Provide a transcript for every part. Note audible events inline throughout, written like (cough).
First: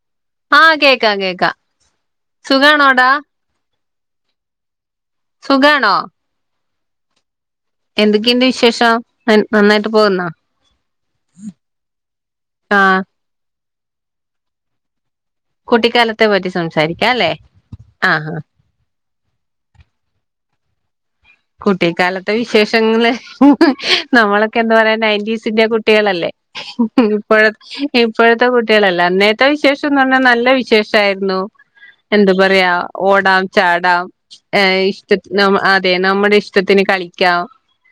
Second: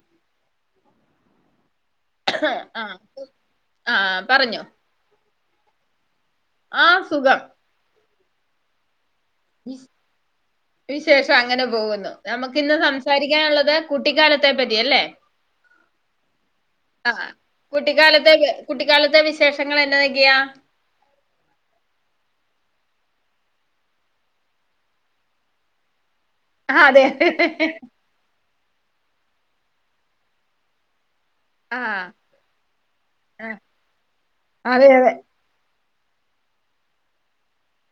ഏ ആഹ് കേക്കാം കേക്കാം. ആ ആഹ സുഖാണോടാ ആഹ പറഞ്ഞോ സുഖാണോ ആസുഖം എന്തൊക്കെയുണ്ട് വിശേഷം നൻ- നന്നായിട്ട് പോകുന്നോ വിശേഷം അങ്ങനെ പോകുന്നു നമുക്ക് ഇന്ന് ആഹ് സംസാരിക്കാനുള്ളത് കുട്ടിക്കാലത്തെ പറ്റി അല്ലേ കുട്ടിക്കാലത്തെ പറ്റി ആ സംസാരിക്കാം ല്ലേ കുട്ടിക്കാലത്തെ കുട്ടിക്കാലത്തെ വിശേഷങ്ങൾ എന്നതൊക്കെയാ കുട്ടിക്കാലത്തെ വിശേഷങ്ങള് ഹ് നമ്മളൊക്കെ എന്താ പറയാ നയന്റ്റീസിന്റെ കുട്ടികളല്ലേ ആ അതെ ഹിഹി ഇപ്പോഴ ഇപ്പോഴത്തെ കുട്ടികളല്ല അന്നേത്തെ വിശേഷംന്ന് പറഞ്ഞ നല്ല വിശേഷായിരന്നു ന്നു. ആ എന്താ പറയാ ഓടാം ആ, ചാടാം അതെ അതെ ഇഷ്ടത്തിന് ആ നമ്മുടെ ഇഷ്ടത്തിന് കളിക്കാം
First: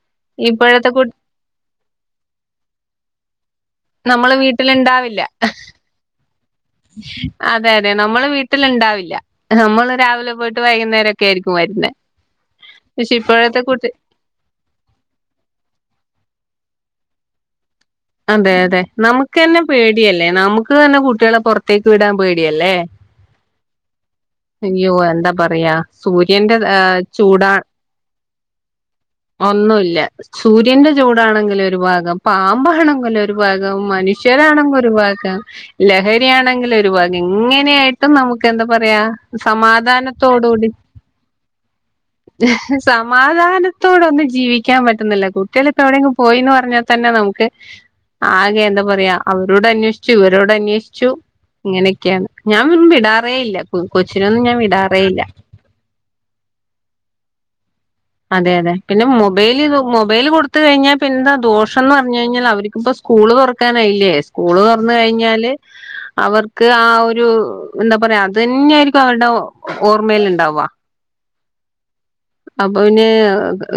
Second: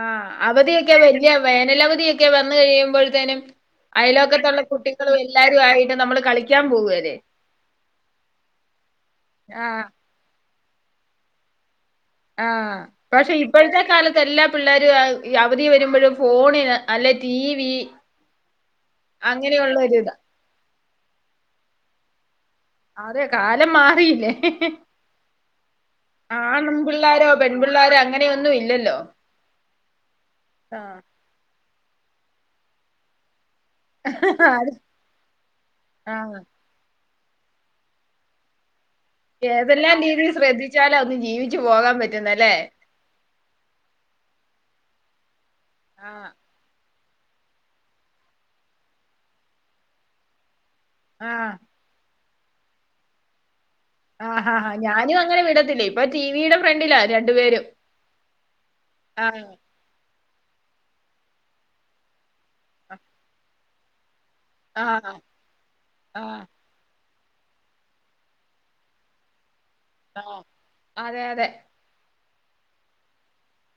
ആഹ ഇപ്പോഴത്തെ അവധിയൊക്കെ കു വല്യ വേനലവധിയൊക്കെ വന്ന് കഴിയുമ്പോഴത്തേനും നമ്മള് അയലോക്കത്തുള്ള കുട്ടികളും വീട്ടിലുണ്ടാവില്ല എല്ലാവരും ആയിട്ട് നമ്മള് കളിക്കും അതെ അതെ നമ്മള് വീട്ടില് ഉണ്ടാവില്ല ഹ് ആ നമ്മൾ രാവിലെ പോയിട്ട് വൈകുന്നരൊക്കെ ആയിരിക്കും വരുന്നെ ആഹ പക്ഷെ ഇപ്പോഴത്തെ കാലത്ത് എല്ലാ പിള്ളേരും അവധി വരുമ്പോഴും ഫോണ് അല്ലെ ടി വി അതെ അതെ നമുക്ക് തന്നെ അങ്ങനെയുള്ള ഒരിതാ പേടിയല്ലേ നമുക്ക് തന്നെ കുട്ടികളെ പുറത്തേക്ക് വിടാൻ പേടി യ അല്ല്യെ അതെ കാലം മാറിയില്ലേ അയ്യോ എന്താ പറയാ സൂര്യന്റെ താചൂ ട് പെൺപിള്ളേർ അങ്ങനെയൊന്നും ഇല്ലല്ലോ ഒന്നുല്ല സൂര്യന്റെ ആഹ് ചൂടാണെങ്കില് ഒരു ഭാഗം പാമ്പാണെങ്കില് ഒരു ഭാഗം അത് മനുഷ്യരാണെങ്കി ഒരു ഭാഗം ആഹ് ലഹരിയാണെങ്കിൽ ഒരു ഭാഗം എങ്ങനെയായിട്ടും നമുക്ക് എന്താ പറയാ സമാധാനത്തോടുകൂടി ജീവിച്ച് പോവാൻ ഹിഹി സമാധാനത്തോടൊന്നും ജീവിക്കാൻ പറ്റുന്നില്ല കുട്ടികളിപ്പോ എവിടെയെങ്കും ആഹ് പോയിന്ന് പറഞ്ഞാ തന്നെ നമുക്ക് ആകെ എന്താ പറയാ അവരോട് അന്വേഷിച്ചു ഇവരോട് അന്വേഷി- ച്ചു. ആഹ് ഇങ്ങനെയൊക്കെയാണ് ഞാനും വിടാറേ ഇല്ല കൊച്ചിനൊന്നും ഞാൻ ആഹാഹാ വിടാറേ ഞാനും ഇല്ല അങ്ങനെ വിടത്തില്ല ഇപ്പൊ ടി വിടെ ഫ്രണ്ടില്ലാ രണ്ടു പേരും അതെ അതെ പിന്നെ മൊബൈൽ പിന്നെന്താ ദോഷംന്ന് പറഞ്ഞു കഴിഞ്ഞാൽ അവർക്ക്പ്പോ സ്കൂള് തുറക്കാനായില്ലേ സ്കൂള് തുറന്നു ആഹ് കഴിഞ്ഞാല് ആഹ് അവർക്ക് ആ ഒരു ഒരു എന്താ പറയാ അതന്നെയായിരിക്കും അവരുടെ ഓർമയിൽ ആഹ് ഇണ്ടാവാ അതെ അതെ അപ്പൊ പിന്നെ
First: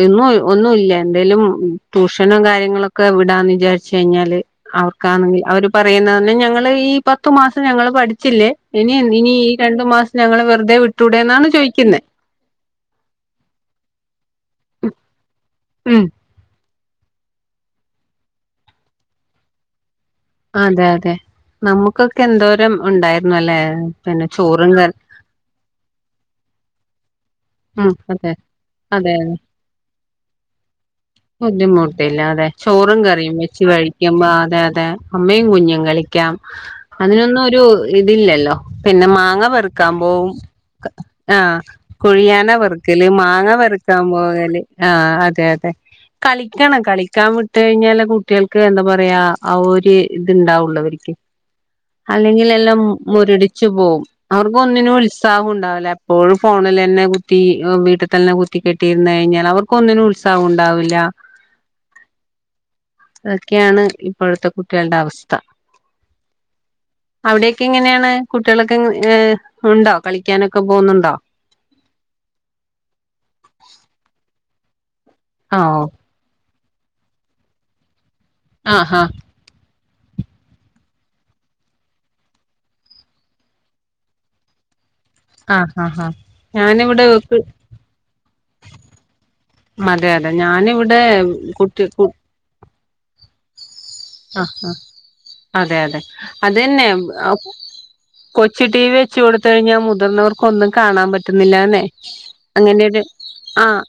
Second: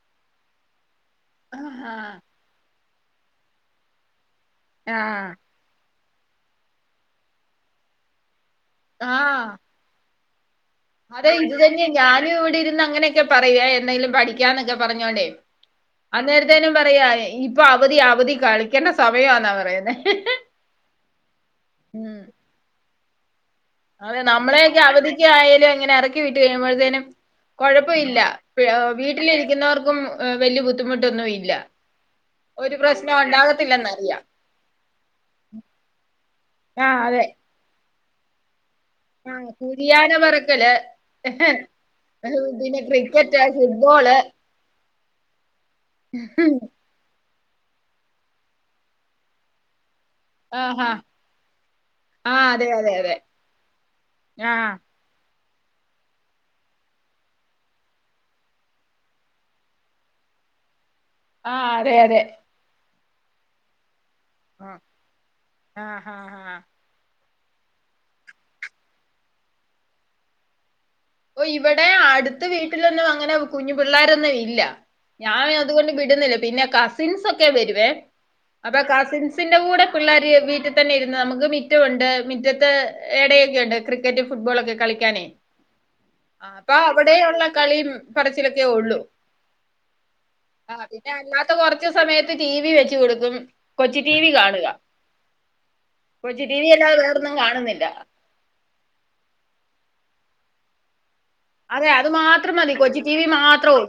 ഇന്നും ഒന്നുല്ലെ എന്തേലും ആഹ് ട്യൂഷനും കാര്യങ്ങളൊ- ക്കെ വിടാന്ന് വിചാരിച്ച് കഴിഞ്ഞാല് ആഹ് അവർക്കാണെങ്കിൽ അവര് പ - റയുന്നർഞ്ഞ ഞങ്ങള് ഈ പത്തു മാസം ഞങ്ങള് പഠിചില്ലേ ഇനി ഈ ആഹ് രണ്ടു മാസം ഞങ്ങള് വെറുതെ അതെ വിട്ടൂടെന്നാണ് ഇത് തന്നെ ചോദിക്കുന്നേ ഞാനും ഇവിടെ ഇരുന്ന് അങ്ങനെയൊക്കെ പറയുവേ എന്തെങ്കിലും പഠിക്കാ എന്നൊക്കെ പറഞ്ഞോലെ ഉം അന്നേരത്തെനും പറയാ ഇപ്പൊ അവധി അവധി കളിക്കണ്ട സമയാന്നാ പറയുന്നെ അതെ അതെ ഉം നമുക്കൊക്കെ എന്തോരം ഉണ്ടായിരുന്നു അല്ലെ അതെ പിന്നെ ചോറും നമ്മളെയൊക്കെ കറി അവധിക്കായാലും ഇങ്ങനെ ഇറക്കി വിട്ട് കഴിയുമ്പോഴത്തേനും ഉം കൊഴപ്പഇല്ല അതെ അതെ വീട്ടിലിരിക്കുന്നവർക്കും വലിയ ബുദ്ധിമുട്ടൊന്നും ഇല്ല ബുദ്ധിമുട്ടില്ല അതെ ഒരു ചോറും പ്രശ്നം കറിയും വെച്ച് കളിക്കും ഉണ്ടാകത്തില്ലെന്നറിയാം അതെ അതെ അമ്മയും കുഞ്ഞും കളിക്കാം ആ അതെ അന്നൊന്നും ഒര് ഇതില്ലല്ലോ പിന്നെ ആ മാങ്ങ പെറുക്കാൻ കുഴിയാന പോവും പറക്കല് ആ ഏഹ് കുഴയാന പിന്നെ പെറുക്കല് ക്രിക്കറ്റ് മാങ്ങ പെറുക്കാൻ ഫുട്ബോള് പോകല് ആ അതെ അതെ കളിക്കണം കളി- ക്കാൻ വിട്ട് കഴിഞ്ഞാല കുട്ടികൾക്ക് എന്താ പറയാ ആ ഒരു ഇത് ആ ഹാ ഇണ്ടാവുള്ളൂ ആ അല്ലെങ്കിൽ അതെ എല്ലാം അതെ അതെ മുരടിച്ചു പോവും ആ അവർക്ക് ഒന്നിനും ഉത്സാഹു- ണ്ടാവൂല എപ്പോഴും ഫോണില- ന്നെ കുത്തി വീട്ടിൽ തന്നെ കുത്തി കെട്ടിയിര്ന്ന് കഴിഞ്ഞാൽ അവർക്ക് ഒന്നിനും ഉത്സാഹം ഉണ്ടാവൂല്ല ആഹ അതെ അതെ അതൊക്കെയാണ് ഇപ്പോഴത്തെ ആ കുട്ടികളുടെ അവസ്ഥ ആ ഹാ ഹാ അവിടെക്കെ എങ്ങനെയാണ് കുട്ടികളൊക്കെ ഉണ്ടോ കളിക്കാനൊക്കെ പോകുന്നുണ്ടോ? ഓ ഇവിടെ അടുത്ത വീട്ടിലൊന്നും അങ്ങനെ കുഞ്ഞു പിള്ളോരൊന്നും ഇല്ല. ഞാൻ ആഹ് അതുകൊണ്ട് വിടുന്നില്ല പിന്നെ കസിൻസ് സൊക്കെ വരുവേ അപ്പൊ ആഹ് കസിൻസിന്റെ കൂടെ പിള്ളേർ വീട്ടിൽ തന്നെ ഇരുന്നു നമുക്ക് മിറ്റമുണ്ട് മിറ്റത്ത് ഇടയൊക്കെ ഉണ്ട് ക്രിക്കറ്റ് ഫുട്ബോൾ ഒക്കെ കളിക്കും. ആഹഹ ആ അപ്പൊ അവിടെ ഉള്ള കളിയും പറച്ചിലൊക്കെ ഉള്ളു.. അതെ അതെ ആ ഞാനിവിടെ പിന്നെ അല്ലാത്ത കുട്ടി കൊറച്ച് കു സമയത്ത് ടി വി വെച്ച് കൊടുക്കും. കൊച്ചു ടി വി ആഹ കാണുക ആ അതെ അതെ കൊച്ചു ടി വി അതെന്നെ അല്ലാതെ വേറൊന്നും കാണുന്നില്ല കൊച്ച് ടി വി വെച്ച് കൊടുത്ത കഴിഞ്ഞാൽ മുതിർന്നവർക് ഒന്നും കാണാൻ പറ്റില്ല. പറ്റുന്നില്ലന്നെ അതെ അത് മാത്രം മതി അങ്ങനെരു കൊച്ചു ടി വി ആ മാത്രം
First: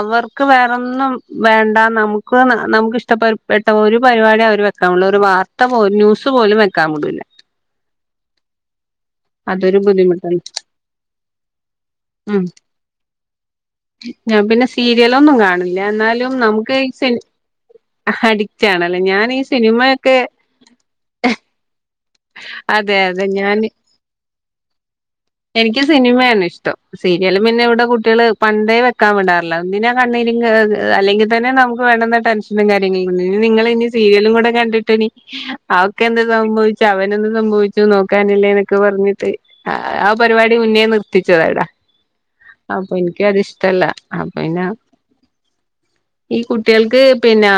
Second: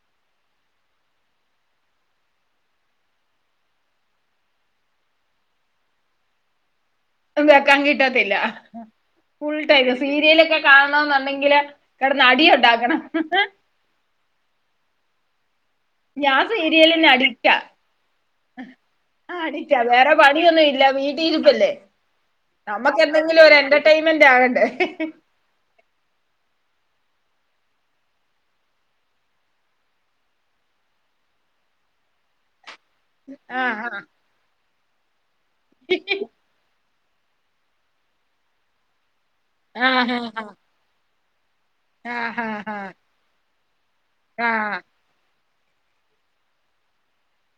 അവർക്ക് വേറൊന്നും.. വേണ്ട നമുക്ക് നമുക്ക് ഇഷ്ടപ്പെട്ട ഒരു പരിപാടി അവർ വെക്കാനുള്ള ഒരു വാർത്ത പോ ന്യൂസ് പോലും വെ ഒ വെക്കാൻ കിട്ടത്തില്ല. അതൊരു ഫുൾടൈം ബുദ്ധിമുട്ടാണ് സീരിയലൊക്കെ കാണണ ന്നുണ്ടെങ്കില് കിടന്ന് അടി ഉം ഉണ്ടാക്കണം ഹ ഹ് ഞാൻ പിന്നെ സീരിയലൊന്നും കാണില്ല എന്നാലും ഞാൻ നമുക്ക് ഈ സീരിയലിന് സെ അഡിക്റ്റാ അഡിക്റ്റ് ആണല്ലേ ഞാൻ ആ ഈ അഡിക്റ്റാ വേറെ സിനിമയൊക്കെ പണിയൊന്നും ഇല്ല വീട്ടി ഇരിപ്പല്ലേ അതെ നമ്മക്ക് അതെ എന്തെങ്കിലും ഒരു ഞാൻ (unintelligible) എന്റർടൈൻമെന്റ് ആകണ്ടേ എനിക്ക് സിനിമയാണ് ഇഷ്ടം. സീരിയല് പിന്നെ ഇവിടെ കുട്ടികള് പണ്ടേ വെക്കാൻ വിടാറില്ല ഒന്നിനാ കണ്ണീരി അല്ലെങ്കിൽ തന്നെ നമുക്ക് ടെൻഷനും കാര്യങ്ങള നിങ്ങൾ ഇനി ആഹ് സീരിയലും കൂടെ കണ്ടിട്ട് ഇനി അവർക്ക് ഒക്കെ എന്താ സംഭവിച്ച അവനൊന്ന് സംഭവിച്ചു നോക്കാനല്ലേ എന്നൊക്കെ പറഞ്ഞിട്ട് ആ ആഹ് ആഹ് പരിപാടി മുന്നേ നിർത്തിച്ചതവിടാ. ആഹ് ആഹ് അപ്പൊ ആഹ് എനിക്ക് അത്ഷ്ടല്ല അപ്പൊ പിന്നെ ആഹ് ഈ കുട്ടികൾക്ക് പിന്നെ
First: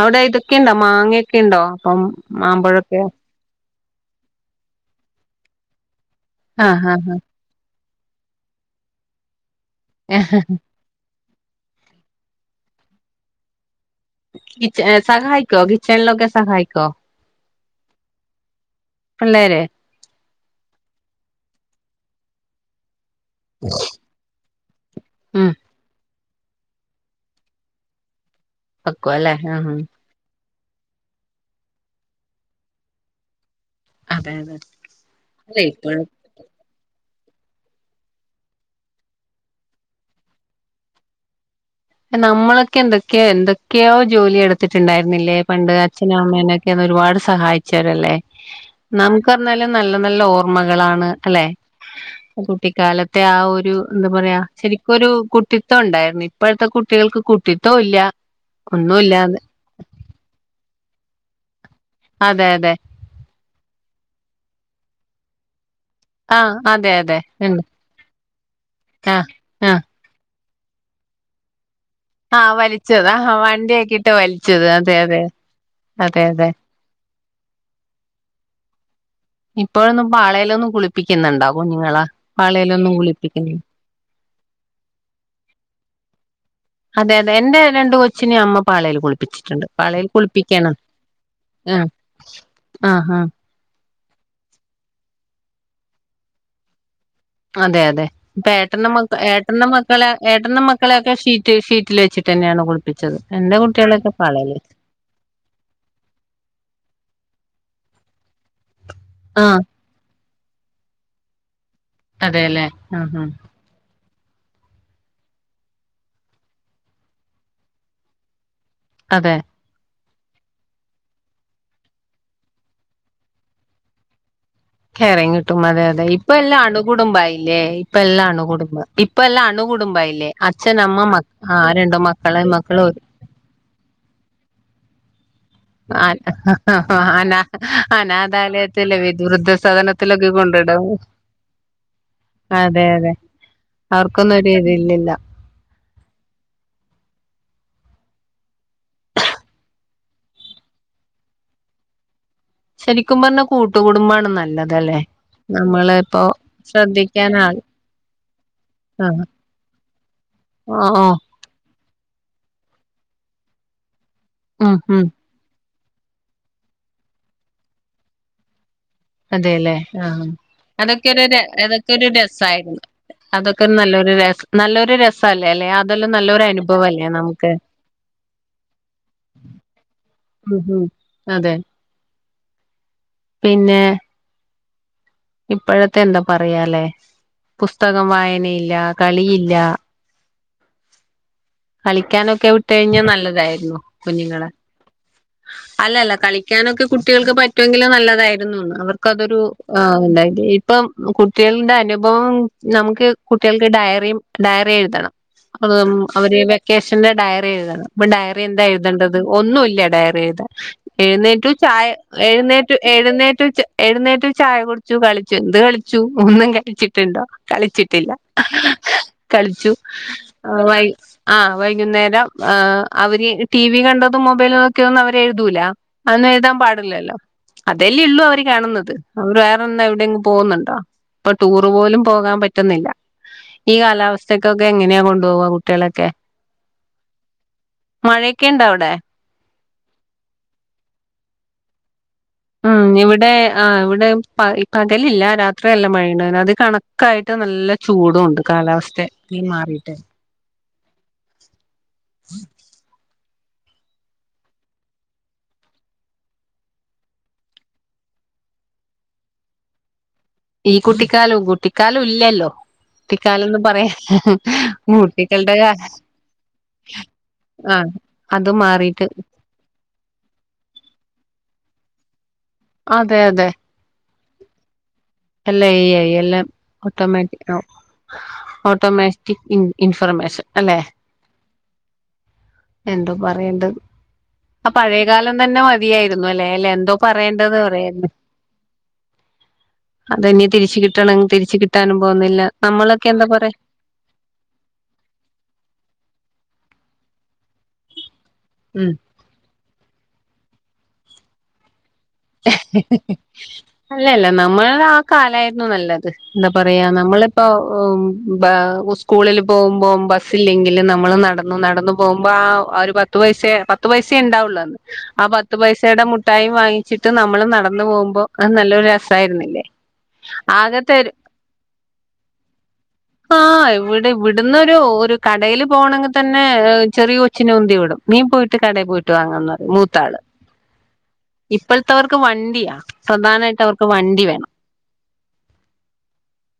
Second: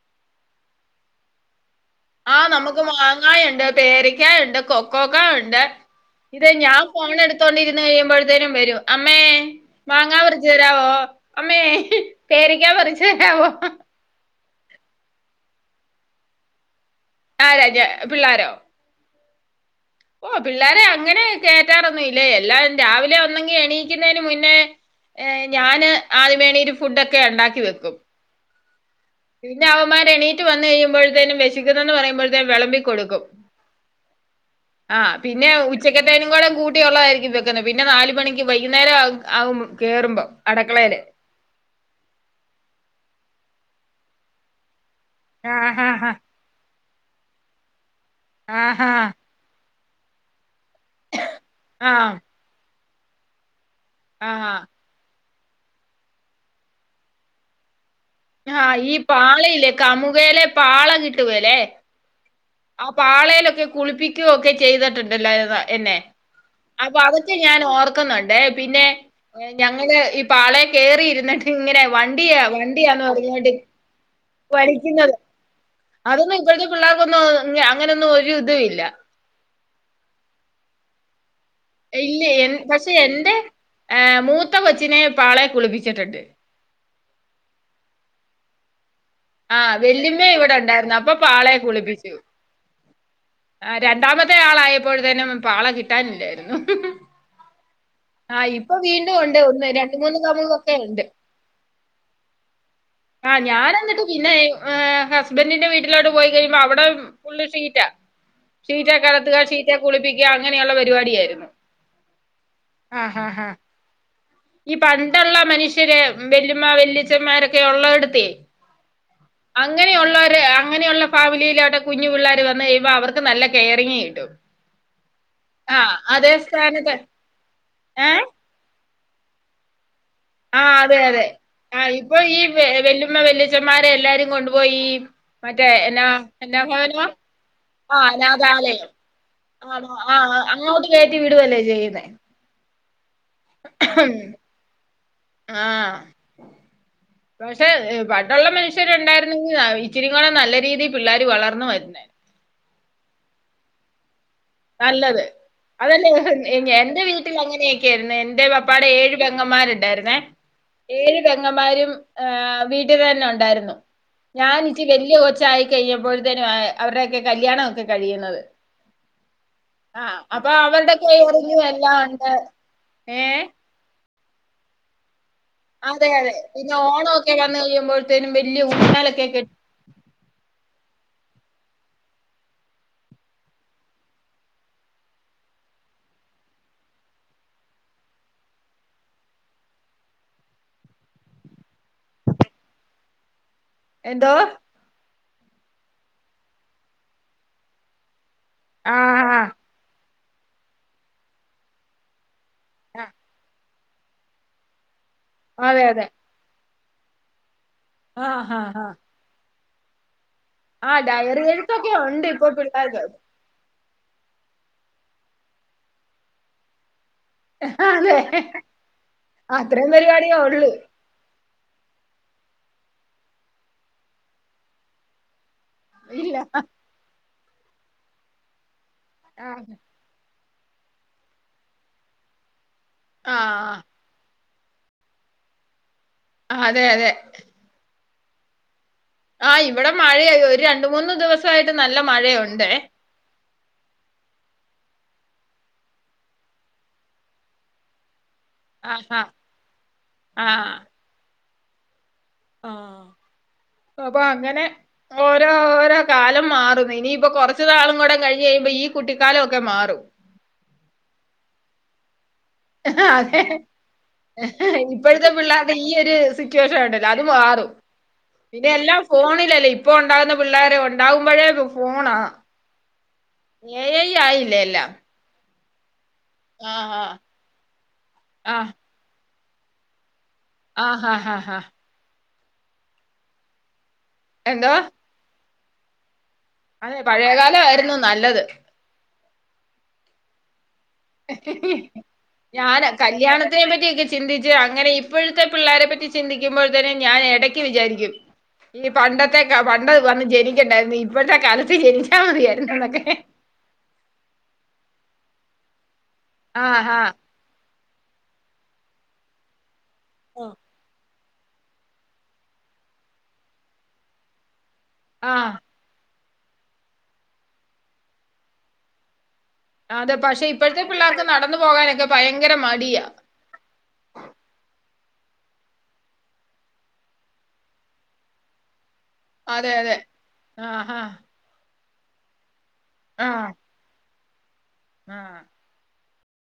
അവിടെ ഇതൊക്കെണ്ടോ മാങ്ങൊക്കെ ഉണ്ടോ? അപ്പം ആ നമുക്ക് മാമ്പഴൊക്കെ മാങ്ങായുണ്ട് പേരക്കാ ഉണ്ട് കൊക്കോക്കായ ഉണ്ട് ഇത് ഞാൻ ആഹ് ഫോൺ ആഹ് എടുത്തോണ്ടി ഇരുന്ന് കഴിയുമ്പോഴത്തേനും വരും അമ്മേ.. മാങ്ങാ ആഹ് പറിച്ചു തരാവോ അമ്മേ പേരക്ക പറിച്ച് തരാവോ? സഹായിക്കോ കിച്ചണി ലൊക്കെ സഹായിക്കോ? ആ ആ പിള്ളോരോ? പിള്ളേരെേ ഓ പിള്ളേരെ അങ്ങനെ കേയറ്റാറൊന്നും ഇല്ല എല്ലാരും. രാവിലെ ന്നെങ്കിൽ എണീക്കുന്നതിന് മുന്നേ ഉം ഞാന്. ആദ്യം ണീറ്റ് ഒരു ഫുഡ് ഒക്കെ ഉണ്ടാക്കി വെക്കും. പിന്നെ അവന്മാര് (unintelligible) എണീറ്റ് വന്ന് കഴിയുമ്പോഴത്തേനും വിശിക്കുന്നന്ന് പറയുമ്പോഴത്തേും വിളമ്പിക്ക കൊടുക്കും. അതെ അതെ. ആഹ പിന്നെ അല്ലെ ഇപ്പോഴ ഉച്ചക്കത്തേനും കൂടെ കൂട്ടിയുള്ളതയി. വെക്കുന്നെ പിന്നെ നാൽ മണിക്ക് വൈകുന്നേരം ആകു കേറുമ്പം അടുക്കളയില്. നമ്മളൊക്കെ എന്തൊക്കെയോ എന്തൊക്കെയോ ജോലി എടുത്തിട്ടുണ്ടായിരുന്നില്ലേ പണ്ട്. ആഹാ ഹാ അച്ഛനോ അമ്മേനോക്കെ. ഒരുപാട് സഹായിഛേരല്ലേ ആഹാ നമുക്ക് നല്ല നല്ല ഓര്. ഓർമ്മകളാണ് അല്ലെ ആഹ് കുട്ടിക്കാലത്തെ ആ ഒരു. എന്താ പറയാ ആഹാ ശരിക്കൊരു കുട്ടിത്വം ഉണ്ടായിരുന്നു. ഇപ്പോഴത്തെ കുട്ടികൾക്ക് കുട്ടിത്വ ഇല്ല. ആഹ് ഈ ഒന്നുമില്ലാതെ പാളല്ലേ കമുകയിലെ പാളം കിട്ടുവെല്ലേ? അതെ അതെ ആ പാളയിലൊക്കെ കുളിപ്പിക്കുകയ ഒക്കെ ചെയ്തിട്ടുണ്ട്. എന്നെ ആഹ് അതെ അപ്പൊ അതെ അതൊക്കെ ഞാൻ ഉണ്ട് ഓർക്കുന്നുണ്ട്. പിന്നെ ആഹ് ആഹ് ഞങ്ങള് പാളയെ കേറിയിരുന്നിട്ട്. ഇങ്ങനെ വണ്ടിയാ ആഹ് വണ്ടിയാന്ന് വലിച്ചത് ആഹ് പറഞ്ഞട്ടി വണ്ടിയാക്കിട്ട് വലിച്ചത് അതെ വലിക്കുന്നത്. അതെ അതെ അതൊന്നും അതെ ഇപ്പഴത്തെ പിള്ളേർക്കൊന്നും അങ്ങനൊന്നും ഒരു ഇത് ഇല്ല. ഇപ്പോഴൊന്നും പാളയിലൊന്നും കുളിപ്പിക്കുന്നുണ്ടോ. കുഞ്ഞുങ്ങളെ ഇല്ല എന് പക്ഷെ പാളയിലൊന്നും എന്റെ കുളിപ്പിക്കുന്നു ഏ മൂത്ത കൊച്ചിനെ പാളെ കുളിപ്പിച്ചിട്ടുണ്ട്. അതെ അതെ എന്റെ രണ്ട് കൊച്ചിനെ അമ്മ പാളയിൽ കുളി കുപ്പിച്ചിട്ടുണ്ട് ആഹ് പാളയിൽ വല്യമ്മ ഇവിടെ കുളിപ്പിക്കണം. ഉണ്ടായിരുന്നു അപ്പൊ ആ ആഹ ആ ആ രണ്ടാമത്തെ ആളായപോഴത്തേനും പാള കിട്ടാനില്ലായിരുന്നു. ഉംഹും അതെ അതെ ഇപ്പ ഏട്ട മ ഉണ്ട് ഏട്ട ഒന്ന് രണ്ട് മക്കളെ മൂന്ന് ഏട്ടന്റെ മക്കളെ ഒക്കെ ഷീറ്റ് ഷീറ്റിൽ വെച്ചി. ആഹ ഞാനെന്നിട്ട് പിന്നെയ് പാളേല് ഏ ഹസ്ബന്റിന്റെ വീട്ടിലോട്ട് പോയി കഴിയുമ്പോ അവിടെ ഉള്ളിൽ ഷീറ്റ. ഷീറ്റെ കടത്തുക ആഹ് ഷീറ്റെ കുളിപ്പിക്കുക. അങ്ങനെയുള്ള പരിപാടിയായിരുന്നു. അതെല്ലേ ആ ആഹ് ഹ ആഹ് ആഹ് ഈ പണ്ടുള്ള മനുഷ്യര് ബെല്ലിമ്മ വെല്ലിച്ചന്മാരൊക്കെ ഒള്ള എടുത്തേ. അതെ അങ്ങനെയോ (inaudible) അങ്ങനെയുള്ള ഫാമിലിയിലോട്ടെ കുഞ്ഞു പിള്ളാര് വന്ന് കഴിയുമ്പോ അവർക്ക് നല്ല കെയറിങ്ങങ് കിട്ടും. കെയറിങ് കിട്ടും അതെ ആഹ് അതെ ഇപ്പ അതേ എല്ലാം അണു സ്ഥാനത്ത് കുടുംബയില്ലേ. ഇപ്പ ഏഹ് എല്ലാംണുകുടുംബം. ഇപ്പ എല്ലാം കുടുംബായി ല്ലേ ആഹ് അതെ അച്ഛനമ്മ മ അതെ ആ ആ ആഹ് രണ്ട് ഇപ്പൊ ഈ മക്കളെ വെ മക്കള് ഒ വെല്ലുമ്മ വെല്ലിച്ചന്മാരെ എല്ലാരും കൊണ്ടുപോയി മറ്റേ എന്നാ എന്നാ ഭവനാ അനാ ആ അനാഥലയം അനാഥാലയത്തില് ആ ആ വൃദ്ധസദനത്തിലൊക്കെ കൊണ്ടിടും അങ്ങോട്ട് കയറ്റി വിടുവല്ലേ ചെയ്യുന്നേ. അതെ അതെ അവർക്കൊന്നും ഒരിതില്ലല്ലോ. ആഹ പക്ഷെ പണ്ടൊള്ള മനുഷ്യരുണ്ടായിരുന്നെങ്കിൽ ഇച്ചിരികോടെ നല്ല രീതിയിൽ പിള്ളേർ വളർന്നു വരുന്നോ. ശരിക്കും പറഞ്ഞാ കൂട്ടുകടുംബമാണ് നല്ലതല്ലെ. നല്ലത് നാ അതല്ലേ എന്റെ വീട്ടിൽ അങ്ങനെയൊക്കെയായിരുന്നെ. എന്റെ പപ്പാടെ ഏഴു ആഹ് പെങ്ങമാരുണ്ടായിരുന്നേ. ഓ ഓ ഏഴ് പെങ്ങന്മാരും. ഹ വീട്ടിൽ തന്നെ ഉണ്ടായിരുന്നു. ഞാൻ ഉം ഇച്ചി ഉം വലിയ കൊച്ചായി. കഴിഞ്ഞപ്പോഴത്തേനും അവരുടെയൊക്കെ കല്യാണം ഒക്കെ കഴിയുന്നത്. അതെല്ലെ ആഹ് ആഹ അപ്പൊ അവരുടെ അതൊക്കെരു കെയറിങ്ങും അതൊക്കെ എല്ലാം ഒരു ഉണ്ട് രസമായിരുന്നു. ഏഹ് അതൊക്കെ നല്ലൊരു രസ് നല്ലൊരു രസ. അതെ അതെ പിന്നെ ഓണഒക്കെ വന്നു കഴിയുമ്പോഴത്തേനും വലിയ ഊഞ്ഞാലൊക്കെ കെടി ഉം ഉം അതെ പിന്നെ ഇപ്പോഴത്തെ എന്താ പറയാലെ പുസ്തകം വായനയില്ല കളിയില്ല കളിക്കാനൊക്കെ വിട്ട കഴിഞ്ഞാ നല്ലതായിരുന്നു എന്തോ കുഞ്ഞുങ്ങളെ അല്ലല്ല കളിക്കാനൊക്കെ കുട്ടികൾക്ക് പറ്റുമെങ്കിലും നല്ലതായിരുന്നു അവർക്കതൊരു ആഹ് (inaudible) ഇപ്പം കുട്ടികളുടെ അനുഭവം നമുക്ക് ആഹ് കുട്ടികൾക്ക് ഡയറിയ ഡയറിയ എഴുതണം അ അതെ അതെ അവര് കേശന്റെ ഡയറി എഴുതണം ഇപ്പം ആഹ് ഡയറി എന്താ ആഹ് ആഹ് എഴുതേണ്ടത് ഒന്നുല്ല ഡയറി എഴുതാ ആഹ് ഡയറി എഴുന്നേറ്റു ചായ എഴുത്തൊക്കെ ഉണ്ട് ഇപ്പൊ എഴുന്നേറ്റു പിള്ളേർക്ക് എഴുന്നേറ്റു ച എഴുന്നേറ്റ് ചായ കുടിച്ചു കളിച്ചു എന്ത് കളിച്ചു ഒന്നും കളിച്ചി ട്ടുണ്ടോ കളിച്ചിട്ടില്ല അതെ കളിച്ചു അത്രയും പരിപാടിയേ ഒള്ളൂ ആഹ വൈകുന്നേരം ആ് അവര് ടി വി കണ്ടതും മൊബൈൽ ഒക്കെയും ഒന്നും അവരെ എഴുതൂല അവൊന്നും ഇല്ല എഴുതാൻ പാടില്ലല്ലോ അതല്ലേ ഉള്ളൂ അവര് കാണുന്നത് അവർ വേറെന്നും എവിടെയും പോകുന്നു ഇപ്പൊ ടൂറ് പോലും പോകാൻ പറ്റുന്നില്ല ഈ ആഹ് കാലാവസ്ഥ ക്ക ഒക്കെ എങ്ങനാ കൊണ്ടു പോവുക കുട്ടികളൊക്കെ അതെ അതെ മഴയൊക്കെ ഇണ്ട അവിടെ ആ് ഇവിടെ മഴയ ഒരു രണ്ട് മൂന്ന് ദിവസമായിട്ട് നല്ല മഴയുണ്ടേ ഉം ഇവിടെ ആ് ഇവിടെ പകലില്ല രാത്രി നല്ല മഴയുണ്ട അത് കണക്കായിട്ട് നല്ല ചൂടു ഒണ്ട് കാലാവസ്ഥ ആഹ് നീ മാറിട്ടേ ആഹ് ഉം ആഹ് അപ്പൊ അങ്ങനെ ഓരോരോ കാലം മാറുന്നു ഇനിയിപ്പോ കൊറച്ചു നാളും കൂടെ കഴിഞ്ഞ ഇപ്പോ ഈ കുട്ടിക്കാലൊക്കെ മാറും ഈ കുട്ടിക്കാലും കുട്ടിക്കാലു ഇല്ലല്ലോ അതെ കുട്ടിക്കാലംന്ന് പറയാ ഇപ്പോഴത്തെ കുട്ടികളുടെ പിള്ളേര്ടെ ഈ ഒരു സിറ്റുവേഷൻണ്ടല്ലോ അത് മാ റും ആഹ് അത് പിന്നെല്ലാം മാറിട്ട് ഫോണിലല്ലെ ഇപ്പൊണ്ടാകുന്ന പിള്ളേരെ ഉണ്ടാകുമ്പഴേ ഫോണ അതെ എ ഐ ആയില്ലേ എല്ലാം എല്ല എ ഐ എല്ലാം ആഹ് ഓട്ടോമാറ്റി ഓട്ടോമാ റ്റിക് ഇൻഫർമേഷൻ അല്ലെ ആഹ ആഹ് ആഹ് ആ എന്തോ പറയേണ്ടത് ആ എന്തോ പഴയകാലംതന്നെ മതിയായിരു ന്നൊല്ലേ ലെ എന്തോ അതെ പറയേണ്ടത് പഴയകാലമായിരുന്നു പറയന്നെ നല്ലത് അതന്നെ തിരിച്ച്കിട്ടണം തിരിച്ച്കിട്ടാനും പോകുന്ന ഞാൻ കല്യാണത്തിനെപറ്റിക്കെ ചിന്തിച്ച് അങ്ങനെ ഇപ്പൊഴത്തെ പിള്ളാരപറ്റി ചിന്തിക്കുമ്പോൾ ഞാൻ ഇടയ്ക്ക് വിചാരിക്കും ഈ പണ്ടക്കെ ക പണ്ട് വന്ന് ജനിക്കണ്ടായിരുന്നു ഇപ്പഴത്തെ കാലത്ത് ജനി അല്ലല്ല നമ്മൾളെ ആ കാലായിരുന്നു നല്ലത് എന്താ ആഹ് പറയാ ആഹ് നമ്മളിപ്പോ ഉസ്കൂളില് പോവുമ്പം ബസ്സ് ഇല്ലെങ്കില് നമ്മള് നടന്നുനടന്ന് പോവുമ്പോ ആ ഒരു പത്ത് പൈസേ പത്ത് പൈസേണ്ടാവുള്ളുഅന്ന് ആ ആഹ് പത്ത് പൈസയുടെ മുഠായും വാങ്ങിച്ചിട്ട് നമ്മള് നടന്ന്പോവുമ്പോ അത് നല്ലൊരു രസയിരുന്നെ അതെ പഷെ ഇപ്പഴത്തെ പിള്ളാർക്ക് നടന്ന്പോകാനൊക്കെ ഭയങ്കര മടിയാ ആ എവ്ടെ ഇവിട്ന്നൊരു ഓര് കടയില് പോണങ്കിതന്നെ ചെറിയ കൊച്ചിനെ ഉന്തിവിടും നീപോയിട്ട് കടെപോയി ട്ട് വാങ്ങാന്നറി അതെ അതെ മൂത്താള് ആഹ് ആഹ് ഇപ്പല്ത്തവർക് വണ്ടിയാ പ്രധാനായിട്ട് അവർക്ക് വണ്ടിവേ ആ